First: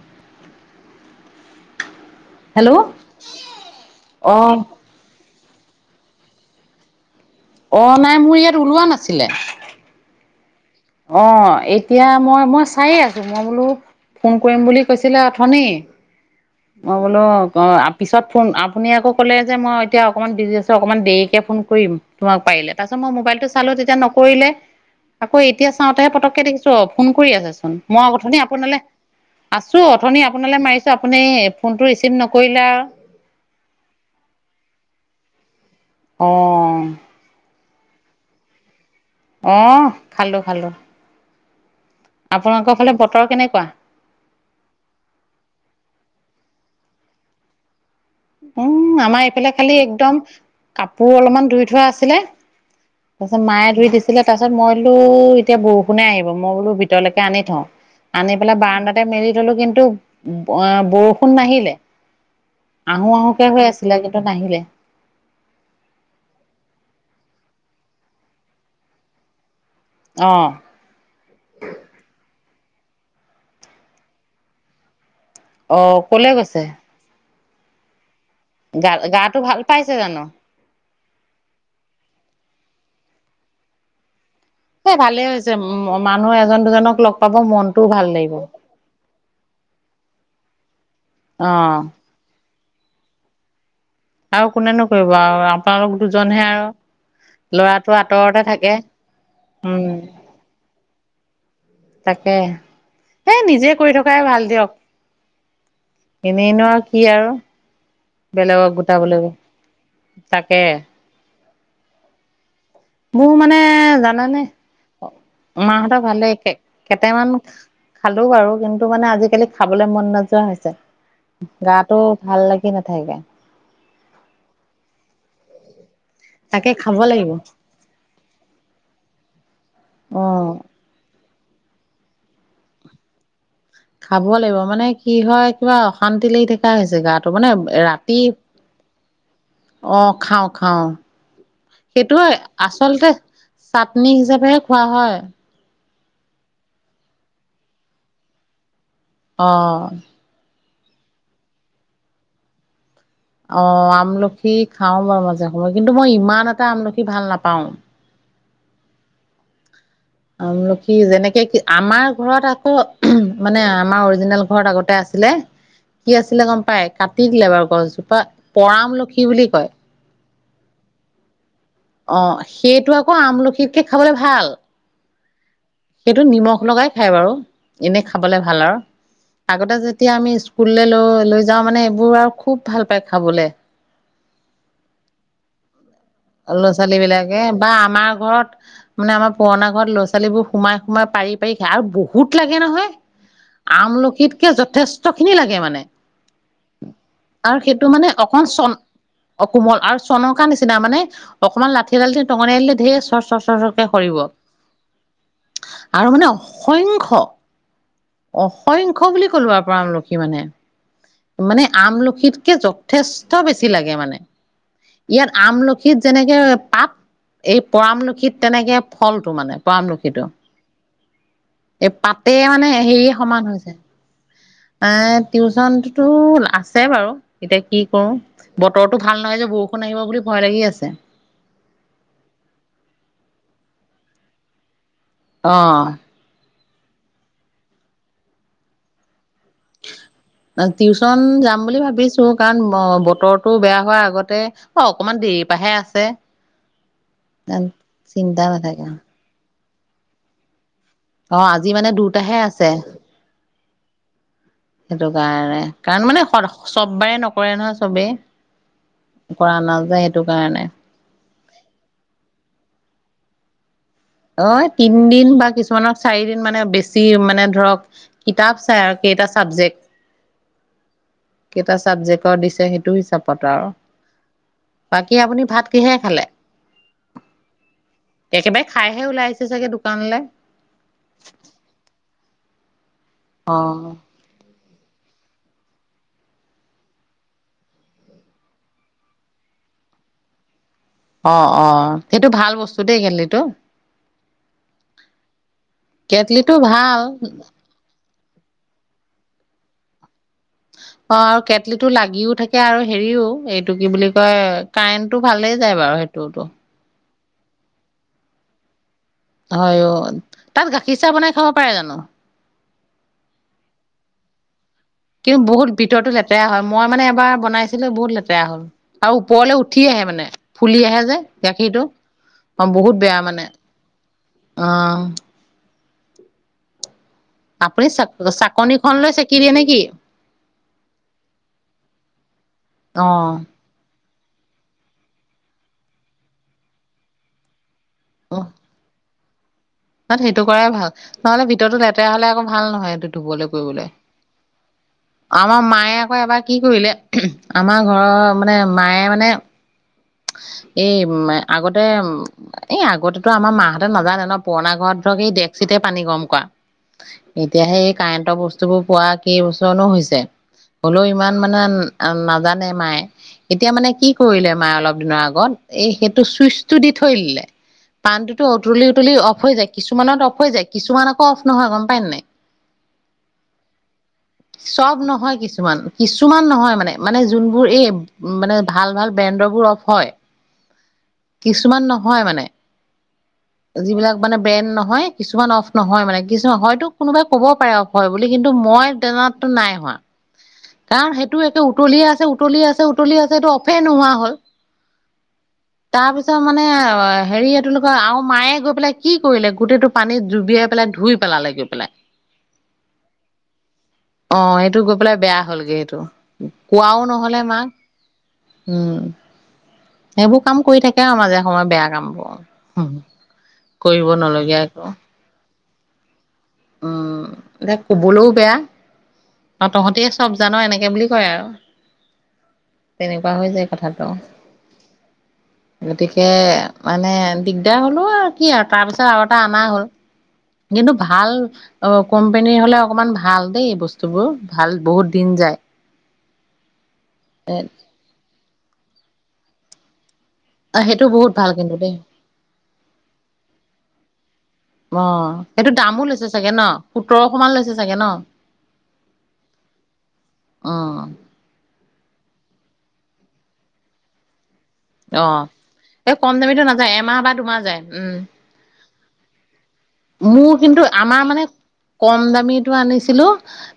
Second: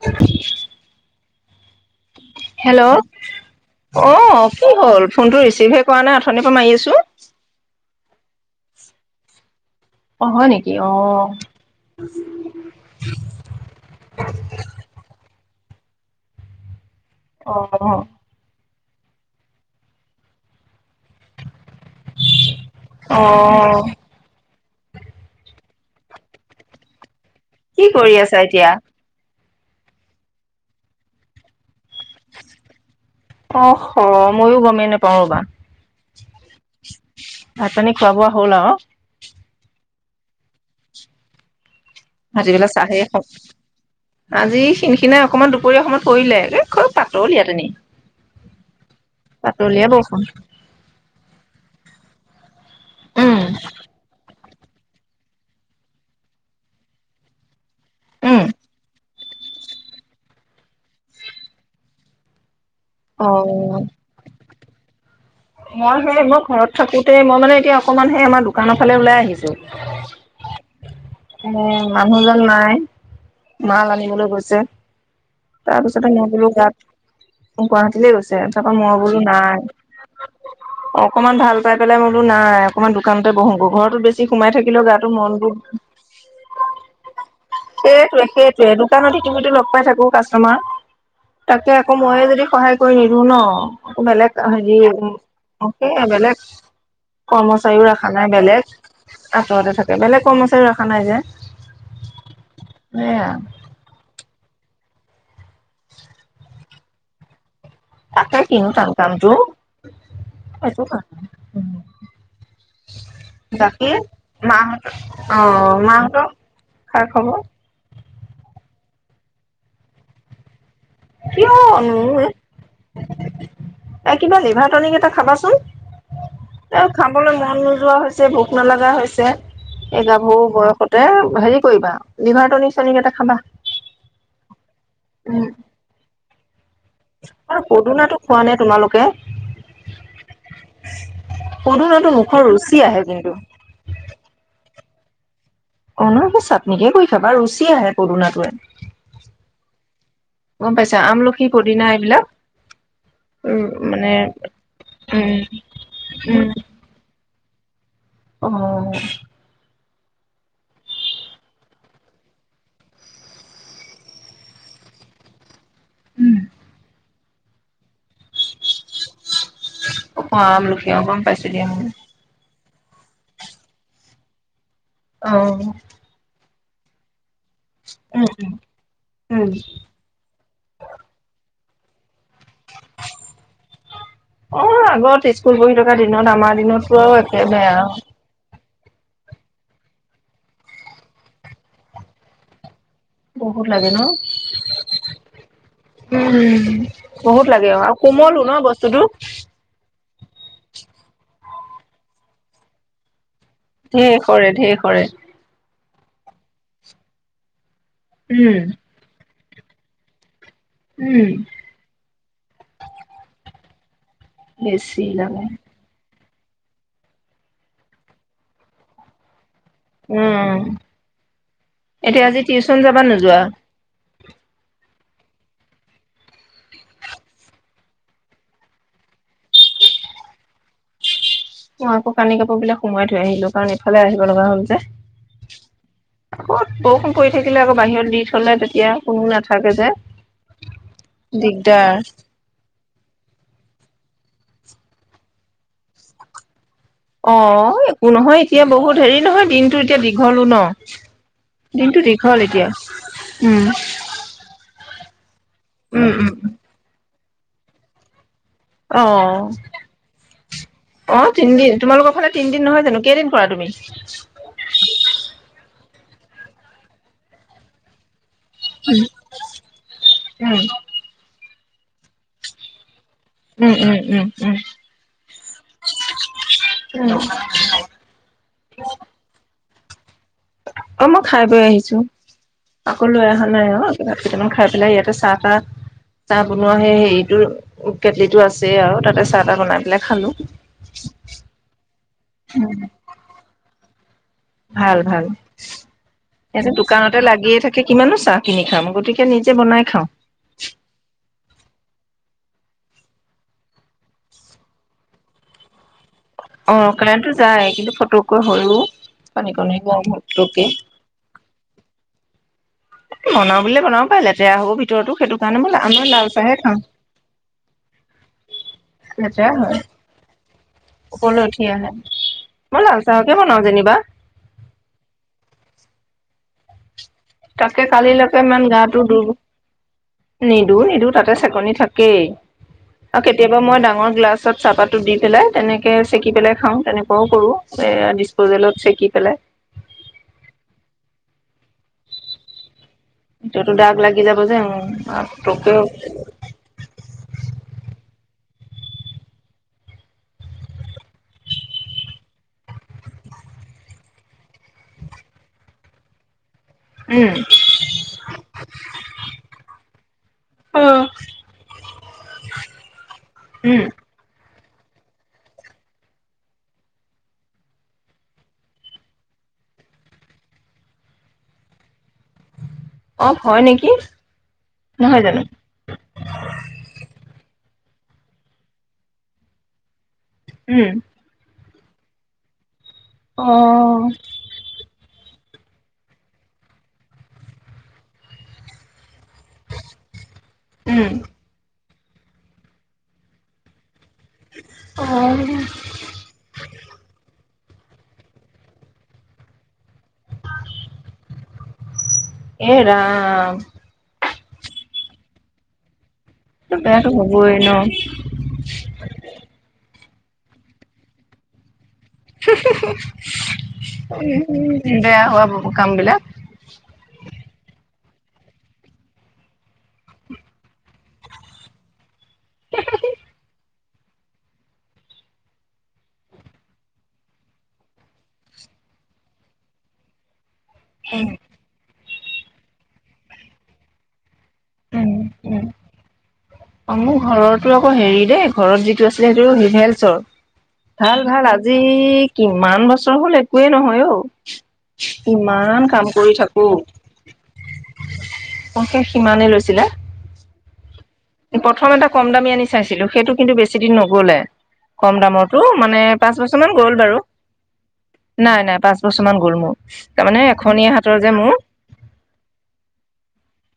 উ [unintelligible] হেল্ল' অ কি হ'ল ফোনটো। ৰিচিভহে কৰা নাই আথনিৰ পৰা মাৰি আছো। অ নাই মোৰ ইয়াত ওলোৱা নাছিলে। অহ হৈ নি। অ এতিয়া মই মই চাইে আছো মই বোলো ফোন কৰিম বুলি কৈছিলে। শনি। মই বোলো অ পিছত ফোন। আপুনি আকৌ কলে যে মই এতিয়া অকণমান বিজি আছোঁ। অকমান দেৰিকে ফোন কৰিম তোমাক পাৰিলে। তাৰপিছত মই অ মোবাইলটো চালো তেতিয়া নকৰিলে। আকৌ এতিয়া চাওঁতেহে পতককে দেখিছো অ ফোন। কৰি আছে চোন কি মই কৰি আছা অথনিয়ে এতিয়া? আপোনালৈ। আছো অথনি আপোনালৈ মাৰিছো। আপুনি ফোনটো ৰিচিভ নকৰিলে। অহ হ মইয়ো গমেই নাপাওঁ ৰ'বা। অ'হ। ভাত পানী খোৱা বোৱা হ'ল আও। অ খালোঁ খালোঁ আজিকালি চাহেই হওক কেনেকুৱা আজি খিনখিনাই অকণমান দুপৰীয়া সময়ত পৰিলে এ খুব পাতলিয়া তেনেই উম আমাৰ এইফালে খালি একদম কাপোৰ অলপমান ধুই থোৱা আছে ছিলে উম তাৰপিছত মায়ে ধুই দিছিলে তাৰপাছত মই বোলো এতিয়া বৰষুণে আহিব মই বোলো ভিতৰলৈকে আনি থওঁ আনি উম পেলাই বাৰাণ্ডাতে মেলি থলো কিন্তু অ বৰষুণ নাহিলে আহো অ আহোকে হৈ আছিলে কিন্তু নাহিলে মই সেই মই ঘৰত থাকোতে মই মানে এতিয়া অকণমান সেই আমাৰ দোকানৰ ফালে ওলাই আহিছো অহ উম মানুহজন নাই মাল আনিবলৈ গৈছে তাৰ পিছতে মই অকলে বোলো গৈছে গাত গুৱাহাটীলৈ গৈছে। তাৰপাছত গা মই বোলো গাটো ভাল পাইছে জানো নাই অকণমান ভাল পাই পেলাই মই বোলো নাই অকণমান দোকানতে বহো গৈ ঘৰতো বেছি সোমাই থাকিলেও এ গাটো ভালে মন হৈছে বোৰ মানুহ এজন দুজনক লগ পাব মনটোও ভাল সেইটোৱে লাগিব সেইটোৱে দোকানত ইতিমধ্যে লগ পাই থাকো কাষ্টমাৰ অ তাকে আকৌ মই যে, যদি সহায় কৰি নিদো ন বেলেগ আৰু হেৰি কোনেনো কৰিব আৰু আপোনালোক বেলেগ দুজনহে আৰু কৰ্মচাৰীও ল'ৰাটো ৰাখা নাই আঁতৰতে বেলেগ থাকে আঁতৰতে উম থাকে বেলেগ কৰ্মচাৰী নাই যে তাকে সেয়া এ নিজে কৰি থকাই ভাল দিয়ক এনেই নো আৰু কি আৰু তাকে কিনো বেলেগক টান গোটাবলৈ কামটো গৈ তাকে উম [inaudible] মোৰ মানে জানানে মাহঁত অ মা হতৰ মাহঁতৰ ভালেই কেক খা কেইটামান খবৰ খালো বাৰু কিন্তু মোৰ মানে আজিকালি খাবলৈ মন নোযোৱা হৈছে গাটো কিয়নো ভাল লাগি নাথাকে এই কিবা লিভাৰটনিক এটা খাবাচোন তাকে এ খাব লাগিব খাবলৈ মন নোযোৱা হৈছে ভোক নালাগা হৈছে এই অ গাভৰু বয়সতে হেৰি কৰিবা লিভাৰ টনিক চনিক এটা খাবা খাব লাগিব মানে কি উম হয় কিবা অশান্তি লাগি থাকে লাগি থকা হৈছে গা টো মানে আৰু পদুনাটো ৰাতি খোৱা নে তোমালোকে অ খাওঁ খাওঁ পদুনাটো সেইটোয়ে মুখৰ ৰুচি আহে আচলতে কিন্তু চাটনি হিচাপেহে হয় হয় অৱ চাতনিকে কৰি খাবা ৰুচি আহে পদুণাটোৱে অ গম পাইছা আমলখি, পুদিনা এইবিলাক। উম অৱ মানে আমলখি খাওঁ বাও মাজে উম সময়ে, কিন্তু মই ইমান এটা আমলখি ভাল নাপাওঁ। পাওঁ। অ' আমলখি যেনেকে কি আমাৰ ঘৰত আকৌ মানে আমাৰ অৰিজিনেল ঘৰত আগতে আছিলে কি আছিলে গম পাই কাটি দিলে বাৰু গছজোপা পৰা আমলখি বুলি কয় অ আমলখি গম পাইছো দিয়া। অ' সেইটো আকৌ আমলখিতকৈ খাবলে ভাল। অ। সেইটো নিমখ লগাই খাই বাৰু এনেই উম খাবলে ভাল আও উম আগতে যেতিয়া আমি স্কুললৈ লৈ লৈ যাওঁ মানে এইবোৰ আও খুব ভাল পায় খাবলৈ অৱ আগত স্কুল বহি থাকোতে ল'ৰা-ছোৱালী বিলাকে বা আমাৰ ঘৰত মানে আমাৰ পুৰণা ঘৰত ল'ৰা-ছোৱালীবোৰ সোমাই সোমাই পাৰি পাৰি খায় আৰু বহুত লাগে নহয়। বহুত লাগে ন? আমলখিতকে যথেষ্ট খিনি লাগে মানে উম, বহুত আৰু লাগে সেইটো মানে কোমলো অকন ন চন বস্তুটো। অ কোমল আৰু চনকা নিচিনা মানে অকনমান লাঠি এডাল দি টঙনিয়ায় দিলে ধেৰ চৰ চৰ চৰকে সৰিব। ধেই সৰে ধেৰ সৰে। আৰু মানে অসংখ্য উম, অসংখ্য বুলি থলোৱাৰ পৰা আমলখি মানে উম। মানে আমলখিত কে যথেষ্ট বেছি লাগে মানে। বেছি ইয়াত লাগে। আমলখিত যেনেকে পাপ, এই পৰামলুখিত তেনেকে ফলটো মানে। পামলখিতো, উম, এই এতিয়া পাতে আজি মানে টিউচন যাবা হেৰিয়ে নোযোৱা? সমান এৱ টিউচনতো আছে বাৰু, এতিয়া কি কৰো বতৰটো ভাল নহয় যে বৰষুণ আহিব বুলি ভয় লাগি আছে। মো আকৌ কানি কাপোৰ বিলাক সোমাই থৈ আহিলো কাৰণ এইফালে আহিব লগা হল যে। অৱ আকৌ বৰষুণ পৰি থাকিলে আকৌ বাহিৰত দি থলে তেতিয়া কোনো না টিউচন যাম বুলি দিগদাৰ। ভাবিছো কাৰণ বতৰটো বেয়া হোৱাৰ আগত তে অ অকমান দেৰি পা হে আছে অ একো নহয় চিন্তা এতিয়া নাথাকে। বহুত হেৰি নহয় দিন তো এতিয়া দীঘলো ন অ আজি মানে দিনতো দুটাহে দীঘল এতিয়া আছে। উম সেইটো কাৰণে কাৰণ উম, মানে উম, চব বাৰে নক কৰে নহয় চবেই অ', কৰা নাযায় সেইটো কাৰণে অ', তিনদিন তোমালোকৰ ফালে তিনিদিন নহয় জানো কেইদিন কৰা তুমি অ তিনদিন বা কিছুমানৰ চাৰিদিন মানে বেছি মানে ধৰক কিতাপ চাই আৰু কেইটা চাবজেক্ট উম। কেইটা ছাব্জেক্টৰ দিছে সেইটো হিচাপ পত আৰু উম উম উম বাকী আপুনি ভাত কিহে খালে উম উম একেবাৰে খাইহে ওলাইছে চাগে দোকানলৈ অ মই খাই বৈ আহিছো আকৌ লৈ অহা নাই অ কেইটামান খাই পেলাই ইয়াতে আছোঁ চাহ তাহ চাহ বনোৱা সেই হেৰিটো কেটলি টো আছে আৰু তাতে চাহ তাহ বনাই পেলাই খালো অ অ সেইটো ভাল বস্তু দেই কেটলিটো ভাল ভাল কেটলিটো ইয়াতে ভাল দোকানতে লাগিয়ে থাকে কিমানো চাহ কিনি খাম গতিকে নিজে বনাই খাওঁ অ আৰু কেটলিটো লাগিও থাকে আৰু হেৰিও এইটো কি বুলি কয় কাৰেন্টটো ভালেই যায় বাৰু সেইটো টটো কাৰেন্ত টো যায় কিন্তু ফটককৈ হৈও হয় অ তাত গাখীৰ চাহ বনাই খাব পাৰে জানো বনাও বুলিলে বনাব পাই লেতেৰা হব ভিত কিন্তু বহুত ভিতৰতো লেতেৰা হয় মই মানে এবাৰ বনাইছিলো বহুত লেতেৰা হ'ল আৰু লেতেৰা ওপৰলে হয় উঠি আহে মানে ফুলি আহে যে ওপৰলৈ উঠি গাখীৰটো আহে অ মই লাল বহুত বেয়া চাহকে মানে বনাও যেনিবা অহ তাকে চ কালিলৈকে ইমান চাকনিখন গাটো লৈ দুৰ চেকি দিয়ে নেকি? নিদো নিদো তাতে চেকনি থাকেই অ আৰু কেতিয়াবা মই ডাঙৰ গ্লাছত চাহপাতটো দি পেলাই তেনেকৈ চেকি পেলাই খাওঁ তেনেকোৱাও কৰোঁ এ ডিচপজেলত চেকি পেলাই ত সেইটো কৰাই ভাল নহ'লে ভিতৰতো লেতেৰা হ'লে আকৌ ভাল নহয় ধুবলৈ এতিয়াতো কৰিবলৈ দাগ লাগি যাব যে আমাৰ পতককে মায়ে আকৌ এবাৰ কি কৰিলে আমাৰ ঘৰৰ মানে মায়ে মানে। এই আগতে এই আগতেতো আমাৰ মাহঁতে নাজানে ন পুৰণা ঘৰত ধৰক এই ডেকচিতে পানী গৰম কৰা। উম এতিয়াহে এই কাৰেণ্টৰ বস্তুবোৰ পোৱা কেইবছৰনো হৈছে? হলেও ইমান মানে নাজানে মায়ে এতিয়া উম মানে কি কৰিলে। মা অলপ। দিনৰ আগত এই সেইটো চুইচ টো দি থৈ দিলে পান টোতো উতলি উতলি অফ হৈ যায়। কিছুমানত অফ হৈ যায়। কিছুমান আকৌ অফ নহয় গম পায় নে নাই। অফ হয় নেকি চব নহয়, কিছুমান কিছুমান নহয় মানে মানে যোন। মোৰ এই মানে ভাল ভাল ব্ৰেণ্ড ৰ বোৰ অফ্। হয়। উম। কিছুমান নহয় মানে। অ যিবিলাক মানে ব্ৰেণ্ড নহয়। কিছুমান অফ নহয় মানে কিছুমান হয়তো কোনোবাই ক'ব পাৰে অফ হয় বুলি কিন্তু মই জনাত। নাই হোৱা উম কাৰণ সেইটোৱে একে। উতলি আছে উতলি আছে উতলি আছে এইটো অফে নোহোৱা। হ'ল। অ'হ। একদম মানে অ। হেৰি এইটোলোকৰ আৰু মায়ে গৈ পেলাই কি কৰিলে গোটেইটো পানীত জুবিয়াই পেলাই ধুই পেলালে গৈ পেলাই। এৰাম। অ এইটো গৈ পেলাই বেয়া হ'লগে সেইটো। সেইটো কোৱাও বেয়াটো নহলে হ'বই মাক ন। উম সেইবোৰ। কাম কৰি থাকে আউ মাজে সময় বেয়া কাম। নলগীয়া উম একো বেয়া হোৱা বোৰ। মোৰ কামবিলাক। উম এতিয়া কবলৈও বেয়া তহঁতহতিয় চব জানো এনেকে বুলি কয় আৰু তেনেকুৱা হৈ যায়। কথাটো গতিকে মানে দিগদাৰ হলো আৰু কি আৰু তাৰ পিছত আৰু এটা অনা হল। কিন্তু উম ভাল। অ কোম্পানীৰ হলে অকণমান ভাল দেই বস্তুবোৰ। ভাল উম বহুত দিন যায়। উম অ মোৰ ঘৰৰতো আকৌ হেৰি দেই। ঘৰত যিটো আছিলে সেইটো হিভেলছৰ। অ সেইটো ভাল বহুত ভাল কিন্তু আজি দেই কিমান বছৰ হল একোৱেই নহয় অ, অ সেইটো কিমান দামো কাম লৈছে কৰি চাগে ন থাকো, সোতৰশ মান লৈছে চাগে ন কশেষ সিমানে লৈছ। অ'হ। প্ৰথম এটা কম দামী আনি চাইছিলো সেইটো কিন্তু বেছি দিন নগলে। কম অ দামৰটো মানে এই কম পাঁচ বছৰ দামীটো মান নাযায় গ'ল বাৰু এমাহ বা দুমাহ যায়, উম নাই নাই পাঁচ বছৰ মান গ'ল মোৰ তাৰমানে মোৰ কিন্তু এখনীয়া হাতৰ আমাৰ যে মানে মোৰ কম দামীটো আনিছিলো।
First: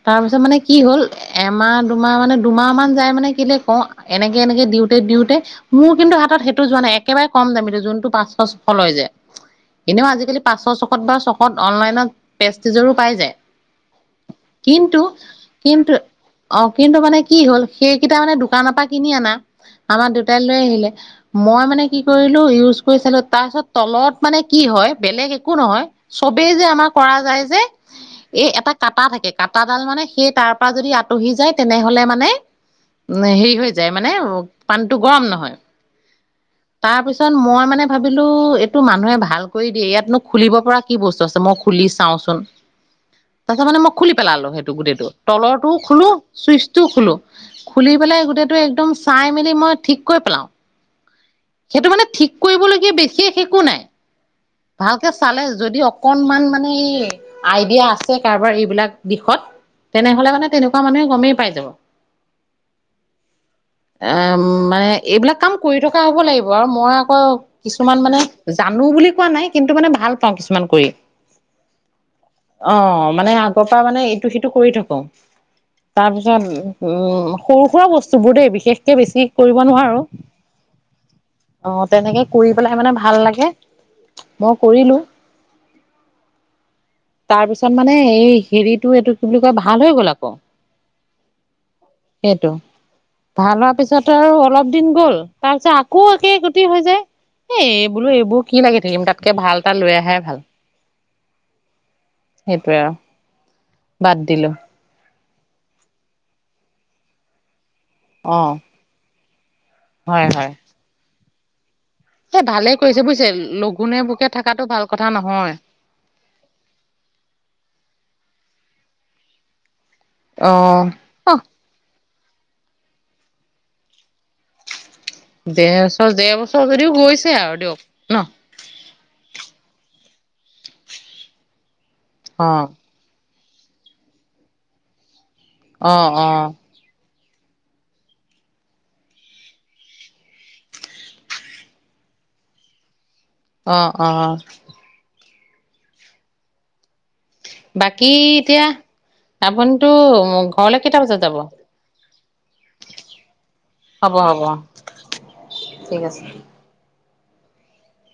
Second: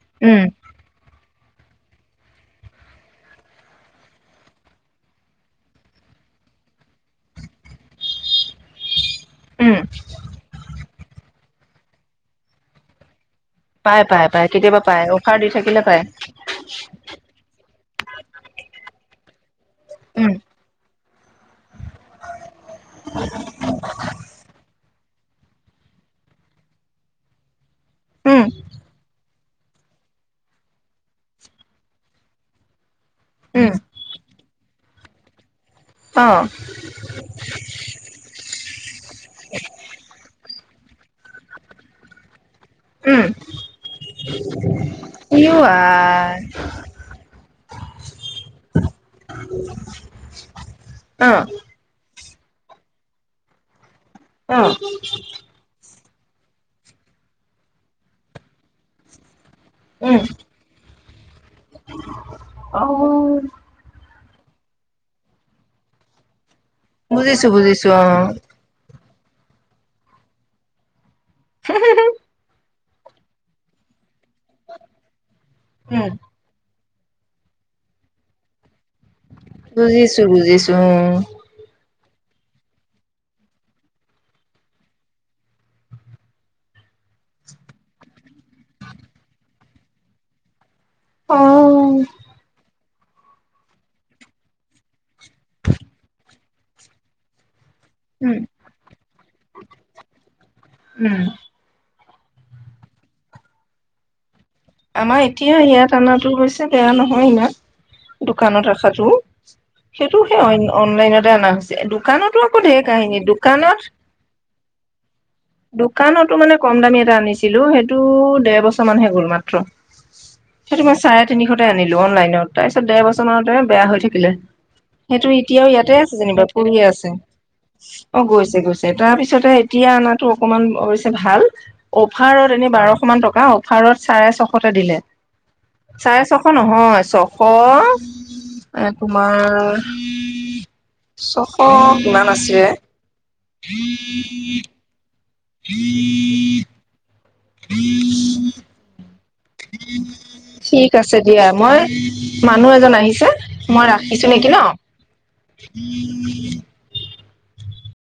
তাৰপিছত উম মানে কি হল এমাহ। দুমাহ মানে দুমাহ মান যাই মানে কিলে কওঁ। এনেকে এনেকে দিওঁতে দিওঁতে। মোৰ কিন্তু হাতত সেইটো যোৱা নাই। একেবাৰে কম দামীতো যোনটো পাঁচ ছশ লয় যে। উম এনেও আজিকালি পাঁচশ চক। ত বা ছশত অনলাইনত পেষ্টিজোৰো পাই যায়। পাই পাই পাই কেতিয়াবা পাই কিন্তু অফাৰ দি থাকিলে কিন্তু পাই অ কিন্তু মানে কি হ'ল সেইকেইটা মানে দোকানৰ পৰা কিনি আনা। আমাৰ উম তাই লৈ আহিলে। মই মানে কি কৰিলো ইউজ কৈ চালোঁ তাৰ পিছত তলত মানে কি হয়। বেলেগ একো নহয় চবেই যে আমাৰ কৰা যায় যে উম এ এটা কাটা থাকে কাটাডাল মানে সেই তাৰ পৰা যদি আঁতহি যায় তেনেহলে মানে হেৰি উম হৈ যায় মানে পাণ টো গৰম নহয় অ তাৰ পিছত মই মানে ভাবিলো তো মানুহে ভাল কৰি দিয়ে ইয়াতনো খুলিব পৰা কি বস্তু আছে মই খুলি চাওঁচোন। উম তাৰ পিছত মানে মই খুলি পেলালো সেইটো গোটেইটো, ইউ তলৰটোও খুলো আই চুইচটোও খুলো, খুলি পেলাই গোটেইটো একদম চাই মেলি মই ঠিক কৰি পেলাও অ সেইটো মানে ঠিক কৰিবলগীয়া বিশেষ একো নাই অ ভালকে চালে যদি অকনমান মানে এই আইডিয়া আছে কাৰোবাৰ এইবিলাক দিশত উম তেনেহলে মানে তেনেকুৱা মানুহে কমেই পাইছে অ অ মানে এইবিলাক কাম কৰি থকা হ'ব লাগিব। আৰু মই আকৌ বুজিছো বুজিছো কিছুমান অ মানে জানো বুলি পোৱা নাই কিন্তু মানে ভাল পাওঁ কিছুমান কৰি উম উম উম অ মানে আগৰ পৰা মানে টো সেইটো কৰি থাকো উম তাৰপিছত উম সৰু সুৰা বস্তু বোৰ দেই বিশেষ। বেছি কৰিব নোৱাৰো বুজিছো বুজিছো অ। তেনেকে কৰি পেলাই মানে ভাল লাগে। মই কৰিলো তাৰপিছত মানে এই হেৰিটো এইটো কি বুলি কয় ভাল হৈ গল আকৌ উম। সেইটো ভাল হোৱাৰ পিছত আৰু অলপ দিন গ'ল তাৰপিছত আকৌ একে গতি হৈ যায় এ এই বোলো উম এইবোৰ কি লাগে তাতকে ভাল এটা লৈ আহে ভাল উম সেইটোৱে আৰু বাদ দিলো আমাৰ এতিয়া ইয়াত আনা টো হৈছে বেয়া নহয় ইমান অ দোকানত ৰাখাটো সেইটো হয় সে হয়। অইন অনলাইন দিয়া না এই দোকানতো আকৌ ভালে ঢেৰ কৰিছে কাহিনী বুজিছে দোকানত লঘোনে ভোকে থকাটো ভাল কথা নহয়। দোকানতো মানে কম দামী এটা আনিছিলো সেইটো দেৰ বছৰ মানে গল মা [unintelligible] অ। সেইটো মই চাৰে অ তিনিশতে আনিলো অনলাইন তাৰ পিছত দেৰ বছৰ মানতে বেয়া হৈ থাকিলে সেইটো এতিয়াও দেৰ ইয়াতে বছৰ আছে দেৰ যেনিবা বছৰ পৰি যদিও আছে গৈছে আৰু দিয়ক ন। অ গৈছে গৈছে তাৰপিছতে এতিয়া আাত টো অকমান অৱশ্যে ভাল অফাৰত অ এনে বাৰশ মান টকা ভাৰত চাৰে ছশটা দিলে অ চাৰে অ ছশ নহয় ছশ এশ তোমাৰ ছশ কিমান আছে অ অ উম বাকী এতিয়া আপুনিটো ঘৰলে ঠিক কেইটা আছে বজাত যাব দিয়া মই মানুহ এজন আহিছে মই হ'ব ৰাখিছোঁ হ'ব নেকি ন ঠিক আছে।